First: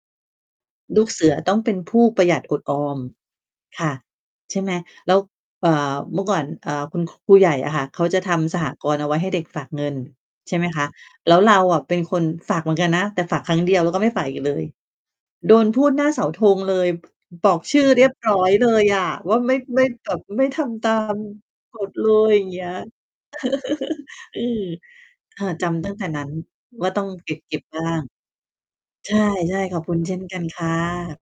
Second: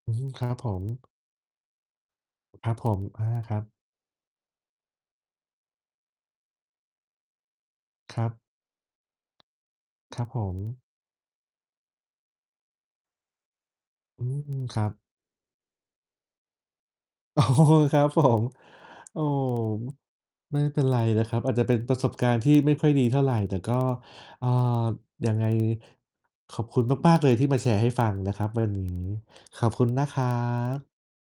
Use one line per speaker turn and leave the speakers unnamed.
อืม ครับผม
ลูกเสือต้องเป็นผู้ประหยัดอด
ครั
อ
บผ
อ
ม
ม
อา ครับ
ค่ะ ใช่ไหม แล้ว เอ่อ เมื่อก่อน อ่า คุณ ครูใหญ่อะค่ะ เขา
ค
จะ
รับ
ทำสหกรณ์เอาไว้ให้เด็กฝากเงิน
ครับผ
ใช่ไหมค
ม
ะ แล้วเราอะเป็นคนฝากเหมือนกันนะ แต่ฝากครั้งเดียว แล้วก็ไม่
อ
ฝ
ื
ากอี
ม
กเลย
ครับ
โดนพูดหน้าเสาธงเลย
อ๋อ
บอกชื่อ
ค
เ
ร
ร
ั
ี
บ
ยบ
ผ
ร้อ
ม
ยเลยอะ
โอ๋
ว่า ไม่-ไม่แบบ ไม่
ไ
ท
ม่เป็
ำ ต
น
า
ไร
ม
นะครับ อาจจะเป็
ก
น
ฎ
ประ
เล
สบกา
ย
รณ
อย
์
่
ท
า
ี
ง
่
เงี้
ไ
ย
ม่ค่อยดีเท่าไร แต่ก็
เออ
เอ่อ ยัง
ค
ไ
่
ง
ะ จำ ตั้ง แต่นั้น
ขอบคุณ
ว่าต้อง
มาก ๆ เ
เ
ล
ก
ยที่ม
็
า
บ
แช
ๆ
ร
บ
์
้
ให
า
้
ง
ฟังนะครับวันนี้
ใช่
ขอบ
ๆ ข
ค
อ
ุ
บ
ณ
คุณ
นะ
เช
ค
่
ร
น
ั
กันค่
บ
ะ